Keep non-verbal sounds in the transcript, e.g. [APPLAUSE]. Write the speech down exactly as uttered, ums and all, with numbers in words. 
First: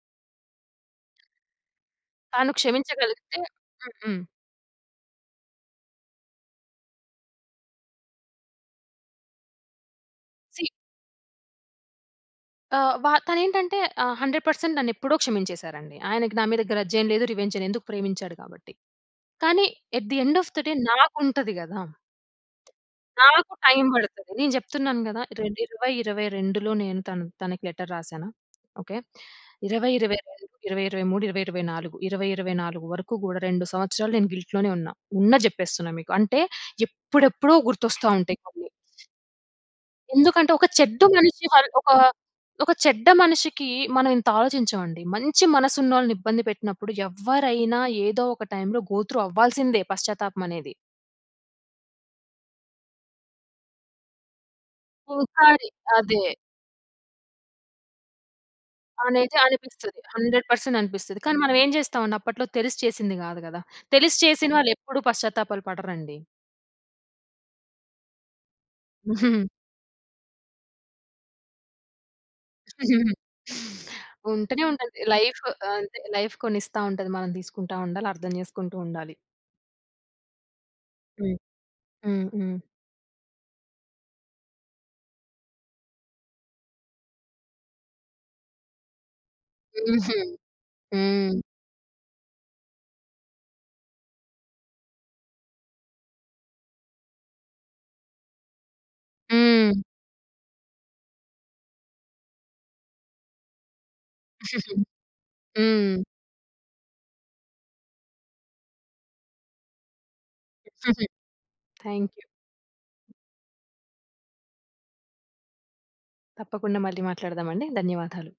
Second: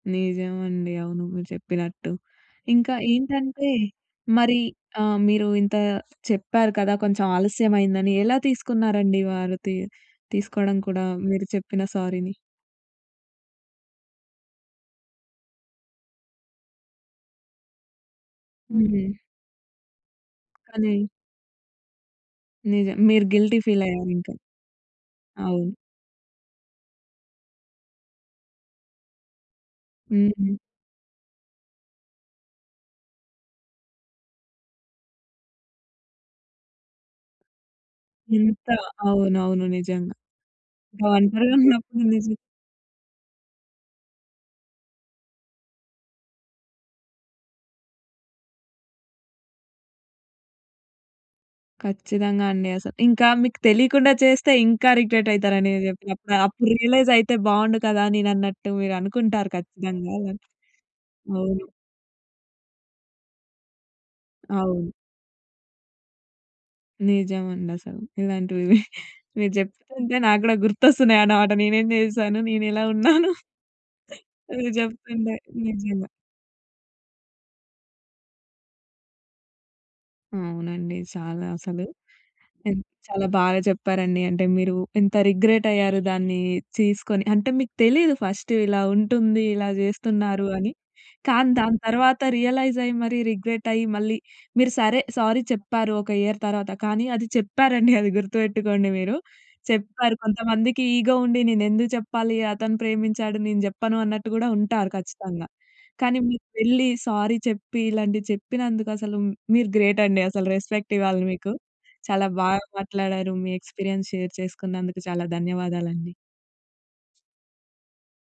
నిజమండి, అవును మీరు చెప్పినట్టు. తాను ఇంకా క్షమించగలిగితే ఏంటంటే, హుహు. మరి మీరు ఆహ్, ఇంత చెప్పారు కదా! కొంచెం ఆలస్యమైందని ఎలా తీసుకున్నారండి. వారు తీ సీ తీసుకోవడం కూడా మీరు చెప్పిన సారీని. ఆహ్, వ తను ఏంటంటే ఆహ్, హండ్రెడ్ పర్సెంట్ నన్ను ఎప్పుడో క్షమించేసారండి. ఆయనకి నా మీద గ్రజ్ ఏం లేదు, రివెంజ్ లేదు, ఎందుకు ప్రేమించాడు కాబట్టి. హ్మ్. కానీ, at the end of the day కాని నాకు ఉంటది కదా! నిజం మీరు నాకు గిల్టీ టైమ్ ఫీలయ్యారు ఇంక. పడతది నేను చెప్తున్నాను కదా! రెండ్ అవును. ఇరవై ఇరవై రెండులో, నేను తన్ తనకి లెటర్ రాసాను. ఓకే. ఇరవై ఇరవై రెండు, హుహు. ఇరవై ఇరవై మూడు, ఇరవై ఇరవై నాలుగు, ఇరవై ఇరవై నాలుగు వరకు కూడా రెండు సంవత్సరాలు, నేను గిల్ట్‌లోనే ఉన్నా, ఉన్నది చెప్పేస్తున్నా మీకు. అంటే ఎప్పుడెప్పుడో గుర్తోస్తా ఉంటాయి ఇంత కొన్ని. అవునవును నిజంగా. ఎందుకంటే, ఒక చెడ్డ మనిషి ఒంటరిగా వల్ ఒక ఉన్నప్పుడు నిజ ఒక చెడ్డ మనిషికి, మనం ఇంత ఆలోచించమండి. మంచి మనసు ఉన్నోళ్ళని ఇబ్బంది పెట్టినప్పుడు, ఎవ్వరైనా ఏదో ఒక టైమ్‌లో గోత్రు అవ్వాల్సిందే. పశ్చాత్తాపం అనేది. కచ్చితంగా అండి. అసల ఇంకా మీకు తెలియకుండా చేస్తే, ఇంకా రిగ్రెట్ అయితారు ఒకసారి అని చెప్పి, అదే. అప్పుడు రియలైజైతే బాగుండు కదా! నేను అన్నట్టు మీరు అనేదే అనుకుంటారు అనిపిస్తది. ఖచ్చితంగా అలా. హండ్రెడ్ పర్సెంట్ అనిపిస్తది. కానీ, మనం అవును. ఏం చేస్తామండి, అప్పట్లో తెలిసి చేసింది కాదు కదా! తెలిసి చేసిన వాళ్ళు అవును. ఎప్పుడు పశ్చాత్తాపాలు పడరండి. నిజం అండి అసలు. ఇలాంటివి హుహుహు. మీరు చెప్తుంటే నాకు కూడా గుర్తొస్తున్నాయి అన్నమాట. నేను ఏమి చేశాను? నేను ఇలా [GIGGLES] ఉన్నాను. ఉంటూనే మీరు ఉంటది. చెప్తుంటే. లైఫ్ అంటే, నిజంగా. లైఫ్ కొన్నిస్తా ఉంటది. మనం తీసుకుంటా ఉండాలి. అర్థం చేసుకుంటూ ఉండాలి. అవునండి. హ్మ్. చాలా అసలు. హ్మ్. హ్మ్. ఎ చాలా బాగా చెప్పారండి. అంటే మీరు ఎంత రిగ్రెటయ్యారు దాన్ని తీసుకొని అంటే, మీకు తెలీదు ఫస్ట్ ఇలా ఉంటుంది, ఇలా హుహు. చేస్తున్నారు అని. హ్మ్. కానీ, దాని తర్వాత రియలైజయ్యి, మరి రిగ్రెటయ్యి మళ్ళీ, మీరు సరే సారీ చెప్పారు, ఒక ఇయర్ తర్వాత. కానీ, అది చెప్పారండి [GIGGLES] అది గుర్తుపెట్టుకోండి మీరు. హ్మ్. చెప్పారు. కొంతమందికి ఇగో ఉండి నేను ఎందుకు చెప్పాలి! అతను ప్రేమించాడు. నేను చెప్పను అన్నట్టు కూడా ఉంటారు, ఖచ్చితంగా. [GIGGLES] కానీ, మీరు వెళ్లి సారీ చెప్పి, ఇలాంటివి చెప్పినందుకు అసలు మీరు గ్రేటండి. అసల రెస్పెక్ట్ [GIGGLES] ఇవ్వాలి మీకు. థాంక్‌యూ. చాలా బాగా మాట్లాడారు. మీ ఎక్స్‌పీరియన్స్ షేర్ చేసుకున్నందుకు చాలా ధన్యవాదాలండి. తప్పకుండా, మళ్ళీ మాట్లాడదాం అండి. ధన్యవాదాలు.